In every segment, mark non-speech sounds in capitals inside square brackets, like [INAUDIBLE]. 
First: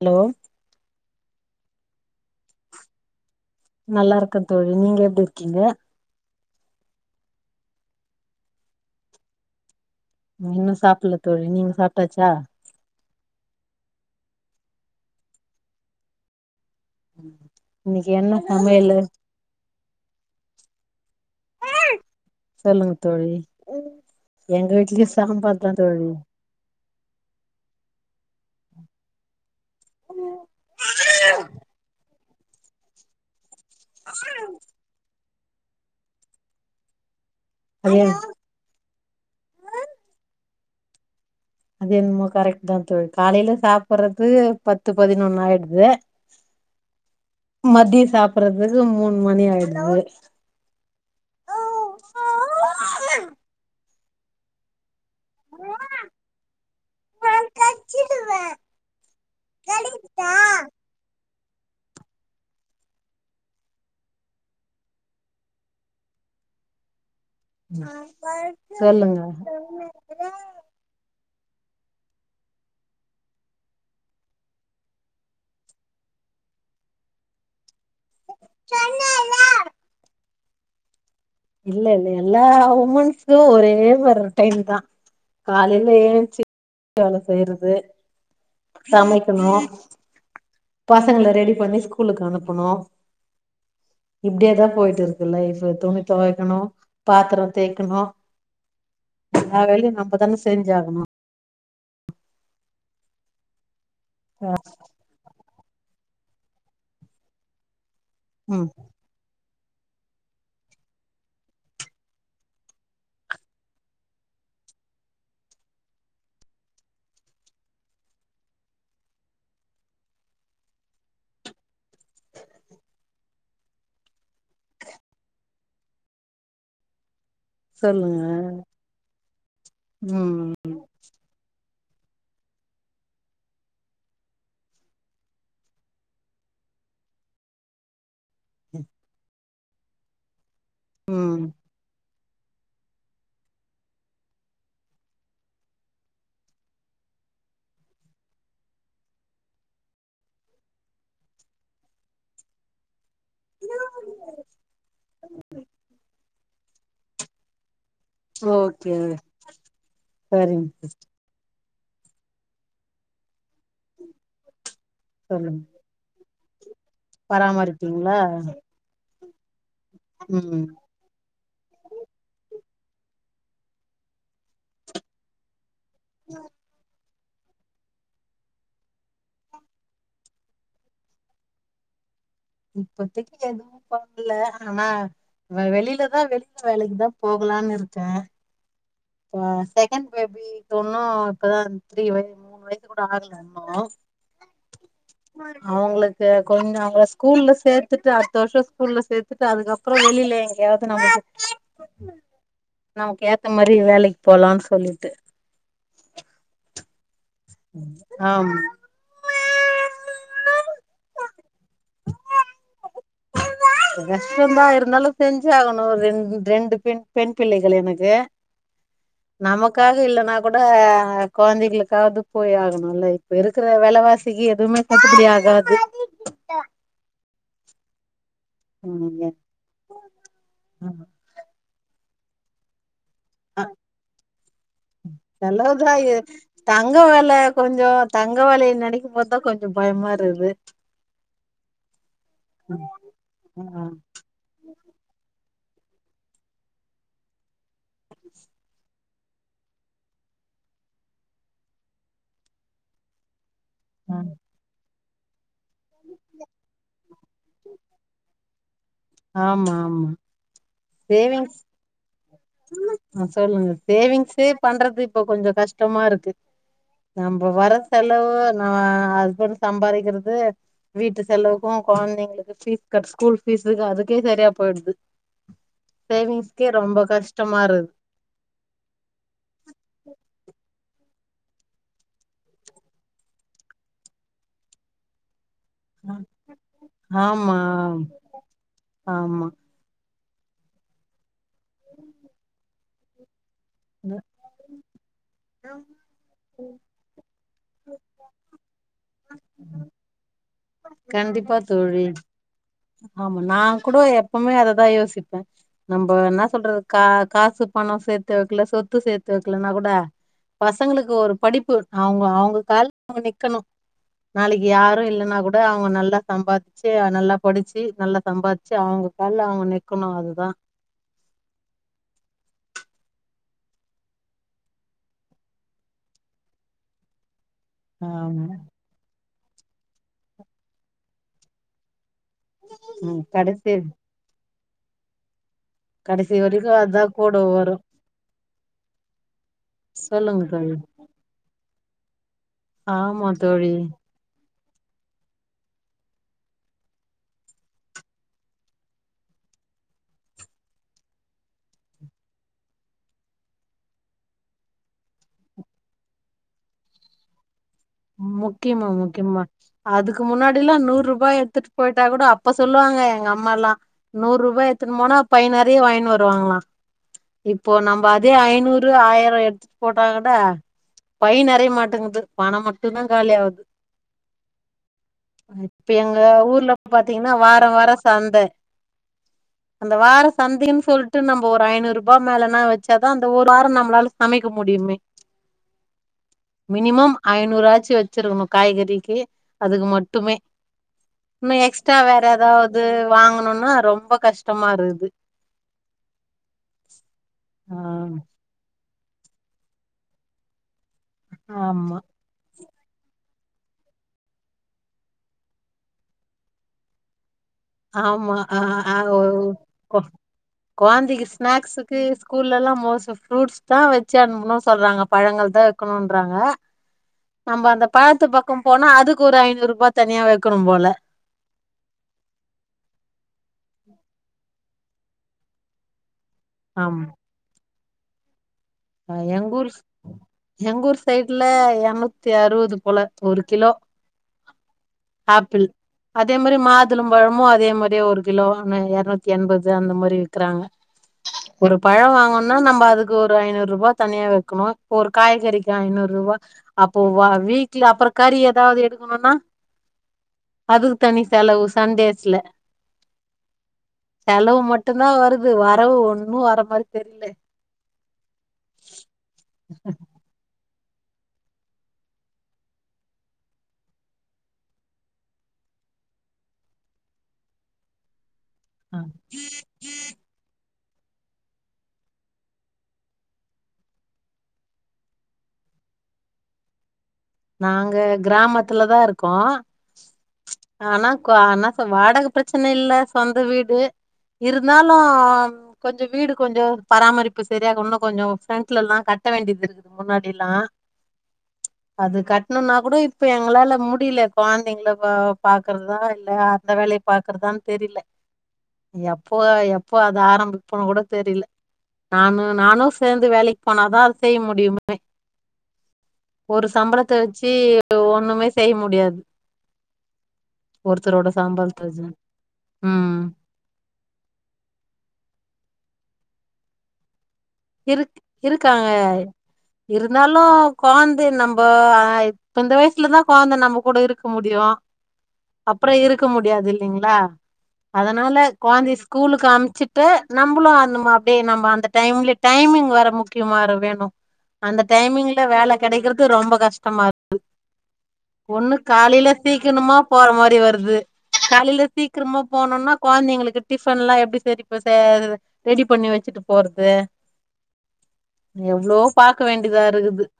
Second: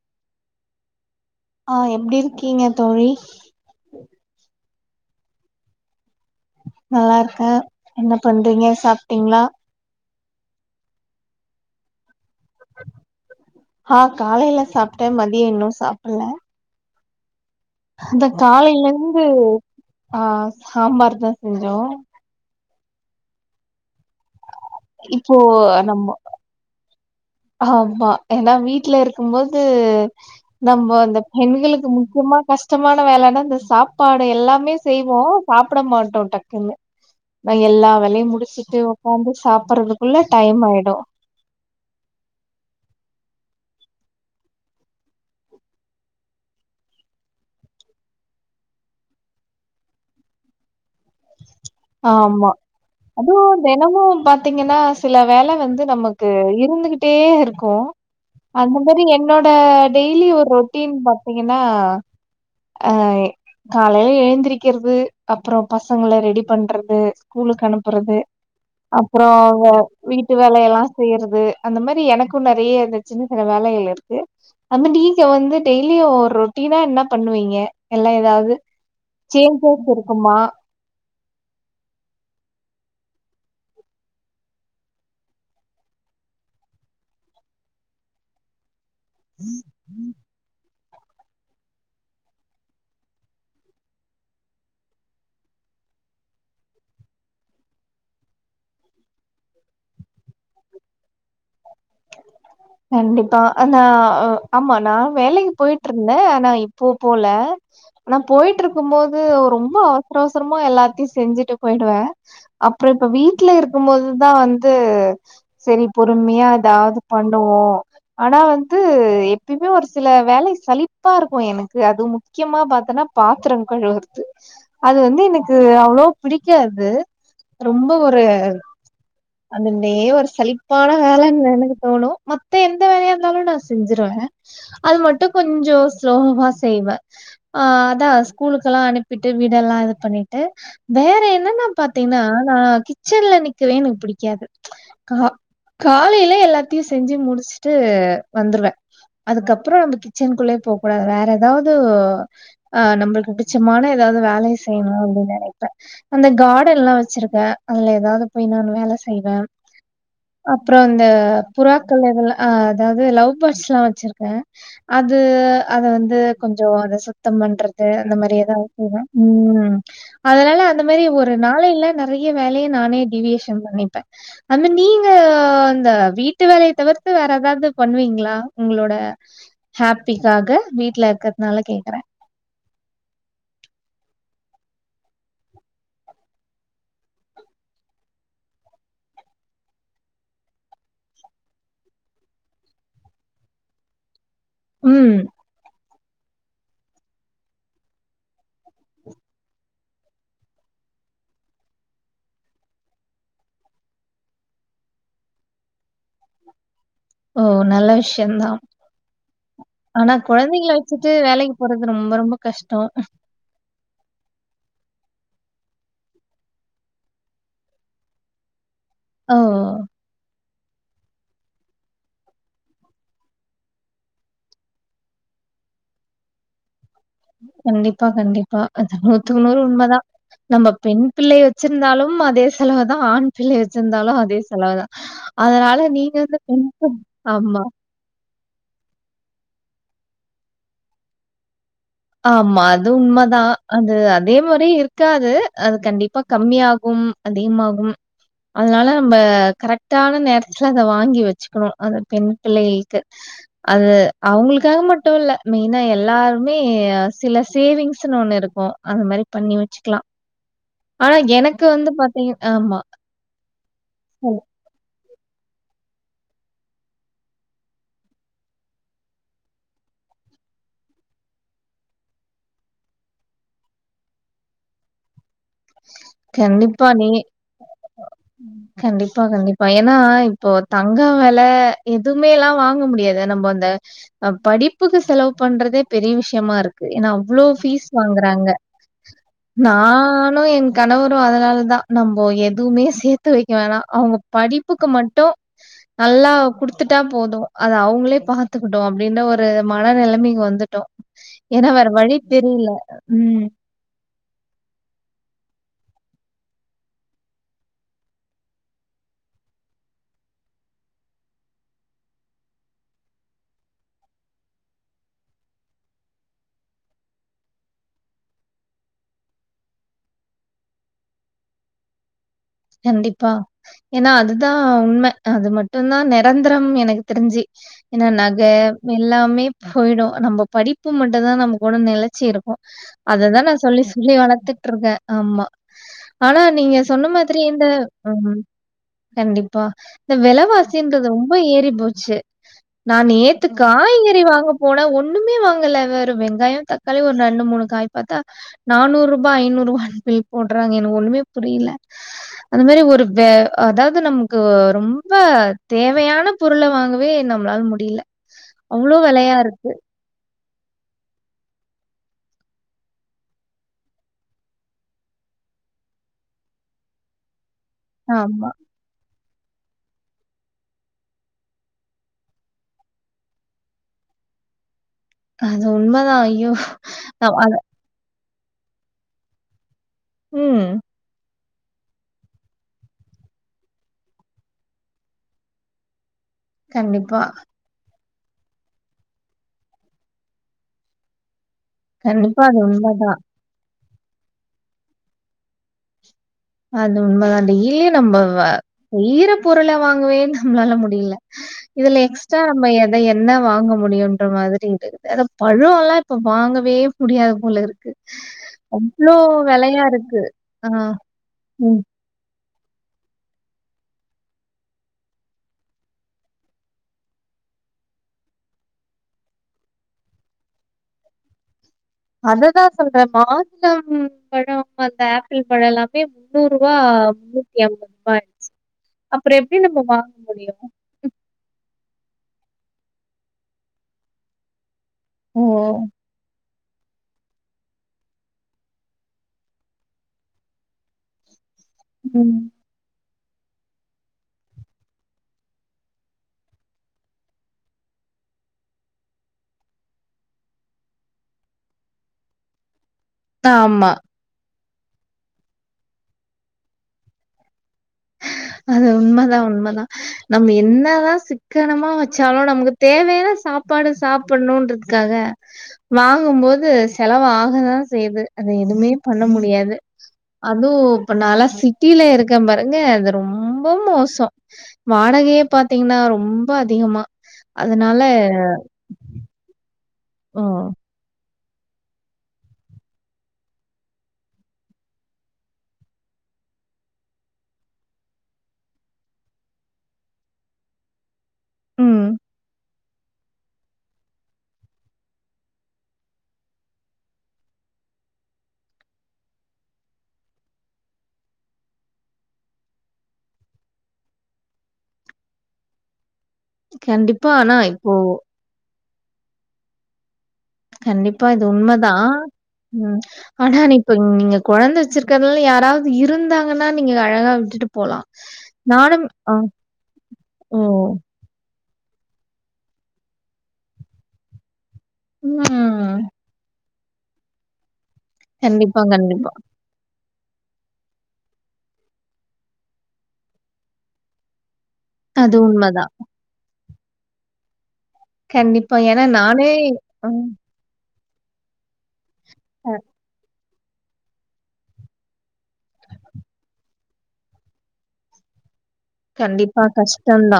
Hello ஆ எப்டி இருக்கீங்க தோழி நல்லா இருக்கந்தோழி நீங்க எப்டி இருக்கீங்க நல்லா இருக்க என்ன பண்றீங்க சாப்ட்டீங்ளா இன்னு சாப்ல்ல தோழி நீங்க சாப்ட்டாச்சா ஆ காலைல சாப்ட்ட மதிய இன்னு சாப்பல ம் ஆ அந்த காலைல் இந்து ஆ சாம்பார் தா செஞ்சோ சொல்லுங்க தோழி ம் எங்க வீட்டுலயு இப்போ சாம்பார் தா தோழி ஆம்மா ஏனா வீட்ல இருக் க்கும்போது நம்போ அந்த பெண்களுக் முக்கியமா கஷ்டமான வேலனா இந்த சாப்பாடு எல்லாமே செய்வோ சாப்ட மாட்டோ டக்குன்னு நாங் எல்லா அது வேலையு முடிச்சிட்டு உக்காந்து சாப்பறதுக்குள்ள டைம் ஆயிடு அது என்மோ கரெக்ட் தா தோழி காலைல சாப்றது பத்து பதினொன் ஆயிடுது மதிய சாப்றதுக்கு மூன் மணி ஆய்டுது ஆமா அதுவு தெனமு பாத்தீங்கனா சில வேல வந்து நமக்கு இருந்துகிட்டே இருக்கு அந்த மாரி என்னோட டெய்லி ஓர் ரொட்டீன் பாத் பாத்தீங்கன்னா ஆ காலைல எழுந்திரக்றது அப்றோ பச பசங்கள ரெடி பண்றது ஸ்கூலுக்கு அனுப்றது சொல்லுங்க அப்றோ வீட்டு வேலயெல்லா செய்யறது அந்த மாரி எனக்கு நெறைய இந்த சின்ன சின்ன வேலைகள் இருக்கு வந்து நீங்க வந்து டெய்லியு ஒரு ரொட்டீனா இன்னா பண்ணுவீங்க எல்லா ஏதாவ்து சேஞ்சஸ் இருக்குமா இல்ல எல்லா உமன்ஸ்கு ஒரே மார் ரோட்டைன் தா காலைல ஏஞ்சி வீட்டு வேல செய்யறது சமைக்கணு பசங்கள ரெடி பண்ணி ஸ்கூலுக்கு அனுப்பணு இப்டியே தா போயிட்டு இருக்கு லைப் துணித் தொவைக்கணு பாத்ரோ தேய்க்கணு எல்லா வேலயு நம்ப தானே செஞ் ஆகணு கண்டிப்பா ஆனா ஆமா நா வேலைக் போயிட் ட்ருந்தே ஆனா இப்போ போல ஆனா போயிட்டு ம் இருக்கு போ து ரொம்ப அவசர அவசரமா எல்லாத்தையு செஞ்சுட்டு போயிடுவே அப்றோ இப்ப வீட்ல இருக்கு போதுதா வந்து செரி பொறுமையா எதாவ்து பண்ணுவோ ஆனா வந்து எப்பய்மே ஒரு சில வேலை சலிப்பா இருக்கு எனக்கு அது முக் க்கியமா பத்தன்னா பாத்ரோ கழுவுற்து அது வந்து எனக்கு அவ்ளோ பிடிக்காது ரொம்ப சொல்லுங்க ஒரு அந்த டே ஒரு ம் சலிப்பான வேலன் எனக் தோணு மத்த எந்த வேல யா இருந்தாலு நா செஞ்சிருவே அது மட்டு கொஞ்சோ ஸ்லோவா செய்வே ஆ அதா ஸ்கூலுகெலா அனுப்பிட்டு வீடெல்லா இது பண்ணிட்டு வேற ம் என்ன நா பாத் தீங்னா நா கிச்சன்ல நிக்கவே எனக்கு புடிக்காது கா காலேலே எல்லாத் தியு செஞ்சு முடுச்ட்டு வந்துருவே அதுக்கப்றோ அந்த கிச்சன்க்குள்ளே போ கூடாது வேற ஏதாவது ஆ நம்மளுக் புடுச்சமான எதாவ்து வேலைய செய்ணு அப்டின் நெனைப்பே அந்த காடன்ல்லா வச்சிருக் கே அதுல ஏதாவ்து போய் நானு வேல ஓகே செய்வே சரிங்க அப்புறோ சிஸ் இந்த புறாக்கள் இதுல ஆ அதாவ்து லவ் பேர்ட்ஸ்லா வச்சுருக்கே அது சொல்லுங்க அத வந்து கொஞ்சோ அத சுத்தம் பண்றது அந்த பராமரிப்பீங்களா மாரி எதாவ் செய்வே ம் அதனால ம் அந்த மாரி ஒரு ஒரு நாளைல நெறைய வேலைய நானே டீவியேஷன் பண்ணிப்பே அந்த நீங்க அந்த வீட்டு வேலைய தவிர்த்து வேற எதாவ்து பண்ணுவீங்ளா உங்களோட ஹாப்பிக்காக வீட்ல இருக்கற்துனால கேக்குறே இப்போதக்கி எதுவு பண்ல ஆனா வ வெளிலதா வெளில வேலக்கி தா போகலானு இருக்கே இப்ப செகெண்ட் பேபி [UNINTELLIGIBLE] இப்பதா த்ரீ வய மூனு வயசு கூட ஆகல இன்னோ ம் அவுங்களுக்கு கொஞ்சோ அவுங்கள ஸ்கூல்ல சேத்துட்டு அடுத்த வர்ஷோ ஸ்கூல்ல சேத்துட்டு அதுக்கப் அப்றோ வெளில எங்கயாது நமக்கு நமக்கு ஏத்த மாரி ரி வேலைக் போலான் சொல்லிட்டு ஓ நல்ல விஷ்யந்தா ஆமா ஆனா கொழந்தைங்கல வச்சுட்டு வேலக்கி போறது ரொம்ப ரொம்ப கஷ்டோ கஷ்டந்தா இருந்தாலு செஞ்சு ஆகணு ரெண் ரெண்டு பெண் பெண் பிள்ளைகள் எனக்கு ஓ! நமக்காக இல்லனா கொட கொழந்தைகளுக்காவ்து போய் ஆகணுல்ல இப்ப இருக்குற வெலவாசிக்கு எதுவுமே கட்டுபுடி ஆகாது கண்டிப்பா கண்டிப்பா அது ம் நூத்துக்கு நூறு உண்மதா நம்ம பெண் பிள்ளைய வச்சிருந்தாலும் அதே செலவு தா ஆண் ஆ பிள்ளைய வச்சிருந்தாலு அதே செலவுதா அதனால நல்லதுதா இது நீங்க வந்து பெண் தங்க வெல [INAUDIBLE] ஆமா கொஞ்சோ தங்க வெலய நெனெக்கும் போத் தா கொஞ்சோ பயமா இருக்குது ஆமா ஆ, அது உண்மதா ஆ, அது அதே மாரி இருக் க்காது அது கண்டிப்பா கம்மியாகும் அதிகமாகும் அதுனால நம்ப கரெக்டான நேரத்துல அத வாங்கி வெச்சுக்கணு அந்த பெண் பிள்ளைகளுக்கு அது அவுங்களுக்காக மட்டு இல்ல மெயினா எல்லாருமே சில சேவிங்ஸுனு ஒன்னு இருக்கு அந்த மாரி பண்ணி ஆமா வச்சுக்கலா ஆமா ஆனா சேவிங்ஸ் எனக்கு வந்து பாத்தீங்க ஆமா ஆ சொல்லுங்க சேவிங்ஸ்ஸே பண்றது இப்ப கொஞ்சோ கஷ்டமா இருக்கு நம்ப வர செலவு நா ஹஸ்பண்ட் சம்பாரிக்கிறது வீட்டு செலவுக்கு கொழந்தைங்களுக்கு ஃபீஸ் கட் ஸ்கூல் ஃபீஸுக்கு அதுக்கே சரியா போயிடுது சேவிங்ஸ்கே ரொம்ப கஷ்டமா இருக் அ கண்டிப்பா கண்டிப்பா ஏனா இப்போ தங்கோ வெல எதுவுமேல்லா வாங்க முடியாது நம்ம அந்த ஆ படிப்புக்கு செலவு பண்றதே பெரிய விஷயமா இருக்கு ஏன்னா அவ்ளோ ஆமா ஃபீஸ் வாங்குறாங்க ஆமா நா னு என் கணவரு அதனால தா நம்போ எதுவுமே சேத்து வைக்க வேணா அவுங்க படிப்புக்கு மட்டு நல்லா குடுத்துட்டா போது அத அவுங்களே பாத்துக்கட்டு அப்டின்னு ஒரு மனநெலமைக்கு வந்து ந்துட்டோ கண்டிப்பா ஏனா வேற தோழி வழி தெரியல ஆமா ம் நா கூட எப் எப்பவுமே அததா யோசிப்பே நம்ப என்ன சொல்றது கா காசு பணோ சேத்து வெக்கல சொத்து சேத்து வெக்கலன்னா கூட பசங்களுக்கு ஒரு படிப்பு அவுங்க அவுங்க கால்ல அவுங்க நிக்கணு நாளைக்கு யாரு இல்லன்னா கூட அவுங்க நல்லா சம்பார்ச்சு நல்லா படிச்சு நல்லா சம்பார்ச்சு அவுங்க கால்ல அவுங்க நிக்கணு அதுதா கண்டிப்பா ஏன்னா அதுதா உண்ம அது மட்டுந்தா நெரந்தரம் எனக்கு தெரிஞ்சு ஏன்னா ஆமா நகை எல்லாமே போயிடு நம்ம படிப்பு மட்டுந்தா நம்ம கூட நெலச்சி இருக் ம் அததா நா கடைசி சொல்லி சொல்லி வளத்துட்டு இருக்கே ஆமா கடைசி ஆனா வரைக்கு நீங்க அதா சொன்ன மாரி கூட இந்த வரு ஆமா கண்டிப்பா இந்த சொல்லுங்க தோழி வெலைவாசின் றது ரொம்ப ஏறி போச்சு நா ஆமா நேத்து தோழி காய்கறி வாங்கப் போனா ஒண்ணுமே வாங்கல வெறு வெங்காயோ தக்காளி ஒரு ரெண்டு மூணு காய் பாத்தா நானூரூபா ஐநூரூபான் பில் போட்றாங்க எனக்கு ஒண்ணுமே புரில அந்த மாரி ஒரு வே அதாவது நமக்கு ரொம்ப தேவையான பொருள வாங்கவே நம் நம்ளால முடியல முக்கியமா அவ்ளோ வெலையா முக்கியமா இருக்கு. அதுக் க்கு முன்னாடி எல்லா நூறு ரூபா எடுத்துட்டு போயிட்டா கூட அப்ப சொல்லுவாங்க எங்க அம்மால்லா நூறு ரூபா எடுத்துன் போனா பை நெறைய வாங்கினு வருவாங்களா இப்போ நம்ப அதே ஆமா. ஐநூ ரு ஆயிரோ எடுத்துட்டு போட்டா கூட பை நெறைய மாட்டேங்குது பணம் மட்டு டுந்தா காலியாவுது அது இப்ப எங்க உண்மதான். ஐயோ! ஊர்ல பாத்தீங்கன்னா நம் அத வார வார சந்த அந்த வார ம். சந்தைன் சொல்ட்டு நம் ஒரு ஐநூறு ரூபா மேலன்னா வச்சாதா அந்த ஒரு வாரம் நம்மளால சமைக்க முடியுமே மினிமம் கண்டிப்பா. ஐநூறா காச்சி வெச்சிருக்கணு காய்கறிக்கு அதுக்கு மட்டுமே நம்ம எக்ஸ் ட்டா வேற கண்டிப்பா அது எதாவது உண்மதான். வாங்கணுன்னா ரொம்ப கஷ்டமா இருகுது அது உண்மைதா டெய்லியு நம்ம [UNINTELLIGIBLE] பொருள வாங்கவே நம்மளால முடில ஆமா இதுல எக்ஸ் ட்ரா நம்ம எதை என்ன வாங்க முடியுன்ற மாரி இருக்குது அத பழோலா இப்ப வாங்கவே முடியாது போல இருக் ஆமா அ அ கொ இருக்கு. ஆ கொழந்தைக்கு ம். ஸ்நாக்ஸுக்கு ஸ்கூல்லல்லா மோஸ்ட்டா ஃப்ரூட்ஸ் தா வெச்சு அனுப்புனு சொல்றாங்க பழங்கள் தா வெக்கணுன்றாங்க நம்ப அந்த பழத்து பக்கோ போனா அதுக்கொரு ஐநூர்ருபா தனியா வெக்கணும் போல அத தா சொல்றே மாதுளம் பழோ அந்த ஆப்பிள் பழோ எல்லா மே முன்னூர்ருவா ஆமா முன்னூத்தி அம்பதுருபா [INAUDIBLE] அஹ் அப்றோ எங்க எப்டி ஊர் நம்ம வாங்க முடியு எங்க ஊர் சைடுல எர்நூத்தி அறுவது போல ஒரு கிலோ ஓ! ஆப்பிள் அதே மாரி மாதுளம்பழமு அதே மாரியே ஒரு கிலோன்னு எர்நூத்தி எண்பது அந்த மாரி விக்கறாங்க ஒரு பழோ ம். வாங்கோண்னா நம்ப அதுக்கு ஒரு ஐநூர் ருபா தனியா வெக்கணு ஒரு காய்கறிக்கு ஐநூர்ருவா அப்போ வா வீட்ல அப்பறோ கறி எதாவ்து எடுக்கணுனா அதுக்கு தனி செலவு சண்டேஸ்ல ஆமா செலவு மட்டுந்தா வருது வரவு ஒன்னு வர மாரி தெர்ல அது உண்மதா உண்மதா நம்ம என்னதா சிக் கனமா வச்சாலு நமக்கு தேவையான சாப்பாடு சாப்புட்ணுன்றதுக்காக வாங்கும்போது செலவு ஆகதா செய்யிது அத எதுமே பண்ண முடியாது அது இப்ப நாலா சிட்டில இருக்கம் பா அவங்க அது ரொம்போ மோசோ வாடகையே பாத்தீங்னா ரொம்ப அதிகமா நாங்க அதனால கிராமத்துல தா இருக்கோ ஓ! ஆனா க்வா என்னா சொ வாடக ப்ரச்சன இல்ல சொந்த வீடு இருந்தாலு கொஞ்சோ வீடு கொஞ்சோ பராமரிப்பு சரியாக உன்னு கொஞ்சோ ஃப்ரண்ட்லல்லா கட்ட வேண்டியதிருக் முன்னாடில்லா ம். அது கட்ணுன்னா கூட இப்ப எங்ளால முடியில கொழ்ந்தைங்ள வ பாக்கறதா இல்ல அந்த வேலைய பாக்கறதான் தெரில எப்போ அ எப்போ அத ஆரம்பிப்போன் கூட தெரில நானு நானு சேந்து வேலைக் போனாதா அது செய்ய முடியுமே ஒரு சம்பளத்த கண்டிப்பா. வச்சி ஆனா இப்போ ஒண்ணுமே செய்ய முடியாது கண்டிப்பா ஒருத்தரோட இது சம்பளத்த உண்மதா வச்சு ம் ஆனா நீ இப்ப நீங்க கொழந்த வச்சிருக்கறல யாராவது இருந்தாங்கன்னா நீங்க அழகா விட்டுட்டு போலாம். இருக் இருக்காங்க நானும் அ இருந்தாலும் ஓ! கொழந் இது நம்போ ஆ இப்ப இந்த வய்சுலதா கொழ்ந்த நம்ம கூட இருக்க முடியு அப்பறோ ம். இருக்க முடியாது இல்லீங்ளா அதுனால கண்டிப்பா, கொழ்ந்தய கண்டிப்பா. ஸ்கூலுக் அம்ச்சுட் டு நம்பளு அந்த மா அப்டே நம்ப அந்த டைம்லே டைமிங் வேற முக்கியமா இரு வேணு அந்த அது டைமிங்ல வேல உண்மதான். கெடைக்கறது ரொம்போ கஷ்டமாரு கண்டிப்பா. ஒன்னு ஏன்னா காலைல நானே சீக்கிணுமா அ. போற மாரி வருது காலைல சீக்ரமா போனோனா கொழ்ந்தைங்ளுக்கு டிஃபன்லா எப்டி செரி ப சேய்ரது ரெடி பண்ணி வெச்சுட்டு போறது எவ்ளோ பாக்க கண்டிப்பா வேண்டியதா இருக்குது கஷ்டந்தா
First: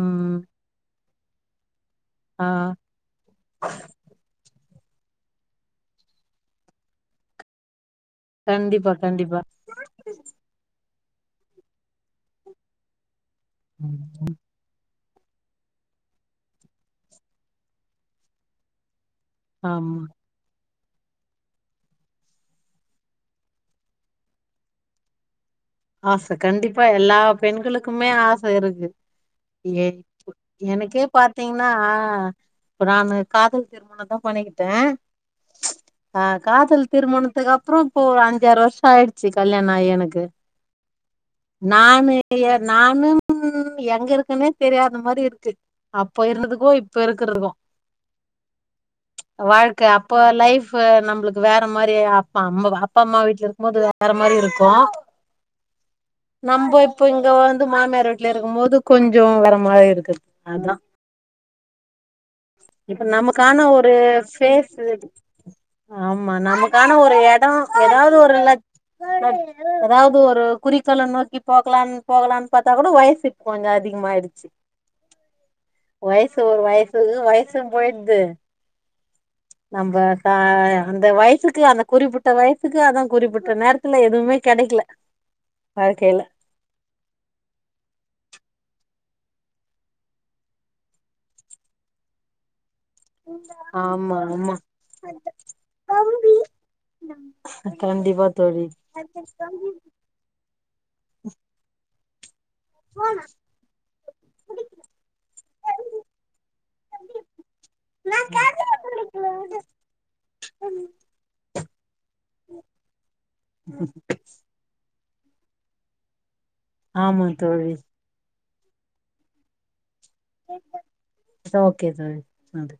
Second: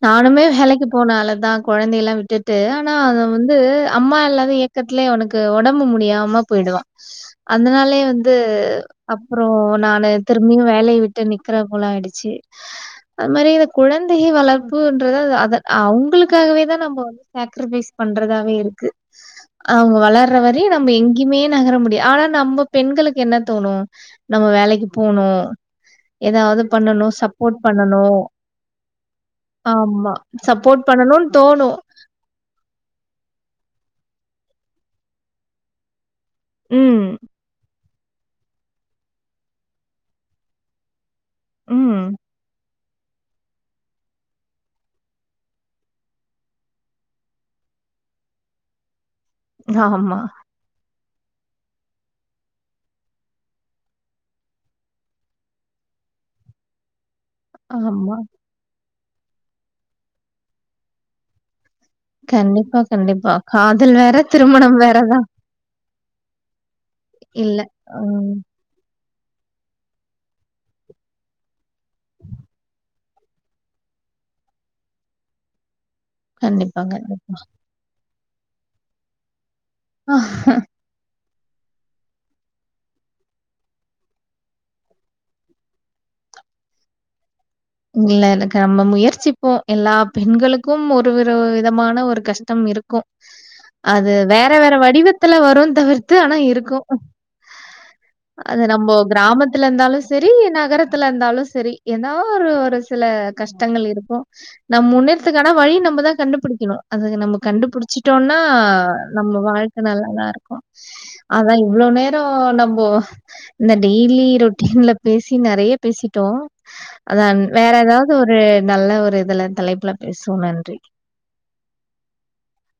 ம் நானுமே வேலைக்கு போன ஆளுதா கொழந்தைலா ஆ விட்டுட்டு நா அவ வந்து அம்மா இல்லாத ஏ க்கத்லே அவனுக்கு ஒடம்பு முடியாம போய்டுவா அதனாலயே வந் து கண்டிப்பா கண்டிப்பா அப்றோ நானு திரும்பியு வேலய விட்டு நிக்கற போல ஆய்டுச்சி அது மாரி இந்த குழந்தை வளர் புன்றத அத அவுங்ளுக்காகவே தா நம்ப வந்து சேக்ரிஃபைஸ் பண்றதாவே இருக்கு ஆமா அவங்க வளர்ற வரையு நம்ப எங்கயுமே நகர முடியா ஆனா நம்ப பெண்களுக்கு என்ன தோணு நம்ம வேலைக்கு போணு ஆச கண்டிப்பா எல்லா பெண்களுக்குமே பண்ணணும். ஆச இருக்கு எ ஆமா. சப்போர்ட் எனக்கே பண்ணணும்னு பாத்தீங்னா தோணும். ஆ இப்ப நானு காதல் திருமணதா பண்ணிகிட்ட ஆ காதல் ம், திருமணத்துக்கு அப்றோ இப்போ ஒரு அஞ்சாறு வர்ஷோ ஆயிடுச்சி கல்யாண ஆயி எனக்கு நானு ம். எ நானும் ம் எங்க இருக்குன்னே தெரியாத மாரி இருக்கு அப்ப இருந்ததுக்கும் இப்ப இருக்கறதுக்கும் வாழ்க்க அப்ப ஆமா. லைஃப் இப்ப நம்பளுக்கு வேற மாரி அப்ப அம் அப்பா அம்மா வீட்ல இருக்கமோது வேற மாரி இருக்கும் நம்போ இப்ப இங்க வந்து மாமியார் ஆமா. வீட்ல இருக்கமோது கொஞ்சோ வேற மாரி இருக்குது அதா கண்டிப்பா, இப்ப கண்டிப்பா. நமக்கான ஒரு காதல் வேற, திருமணம் ஃபேஸு வேற தான். ஆமா நமக்கான ஒரு இல்ல. எடம் எதாவது ம். ஒரு ல எதாவது ஒரு குறிக்கோள நோக்கி போகலான் போகலான் பாத்தா கூட வயசு கொஞ்சோ அதிகமாயிடு ச்சி வயசு ஒரு கண்டிப்பா, வயசு கண்டிப்பா. வயசும் போய்டுது நம்ப தாயா அந்த வயசுக்கு அந்த குறிப்பிட்ட வயசுக்கு அதா குறிப்பிட்ட நேரத்துல எதுவுமே கெடைக்கில வாழ்க்கைல இல்ல எனக்கு நம்ம முயற்சிப்போம் எல்லா பெண்களுக்கும் ஒரு ஒரு விதமான ஒரு கஷ்டம் இருக்கும் அது ஆமா வேற ஆமா வேற வடிவத்துல வரும் தவிர்த்து ஆனா இருக்கும் கண்டிப்பா அது தோழி நம்போ கிராமத்துல இருந்தாலு செரி நகரத்துல இருந்தாலு செரி ஏனா ஒரு ஒரு சில கஷ்டங்கள் இருக்கும் நம் முன்னேறத்துக்கான வழி நம்பதா கண்டுபுடிக்கினு அது நம்ம கண்டுபுடிச்சிட்டோன்னா நம்ம வாழ் நல்லாதா இருக்கும் அதா இவ்ளோ நேரோ நம்போ இந்த டெய்லி ரொட்டீன்ல பேசி நறையா பேசிட்டோ அதா ஆமா தோழி வேற எதாவுனது ஒரு நல்ல ஒரு இதுல தலைப்புல பேசுவோ நன்றி ஓகே தோழி நன்றி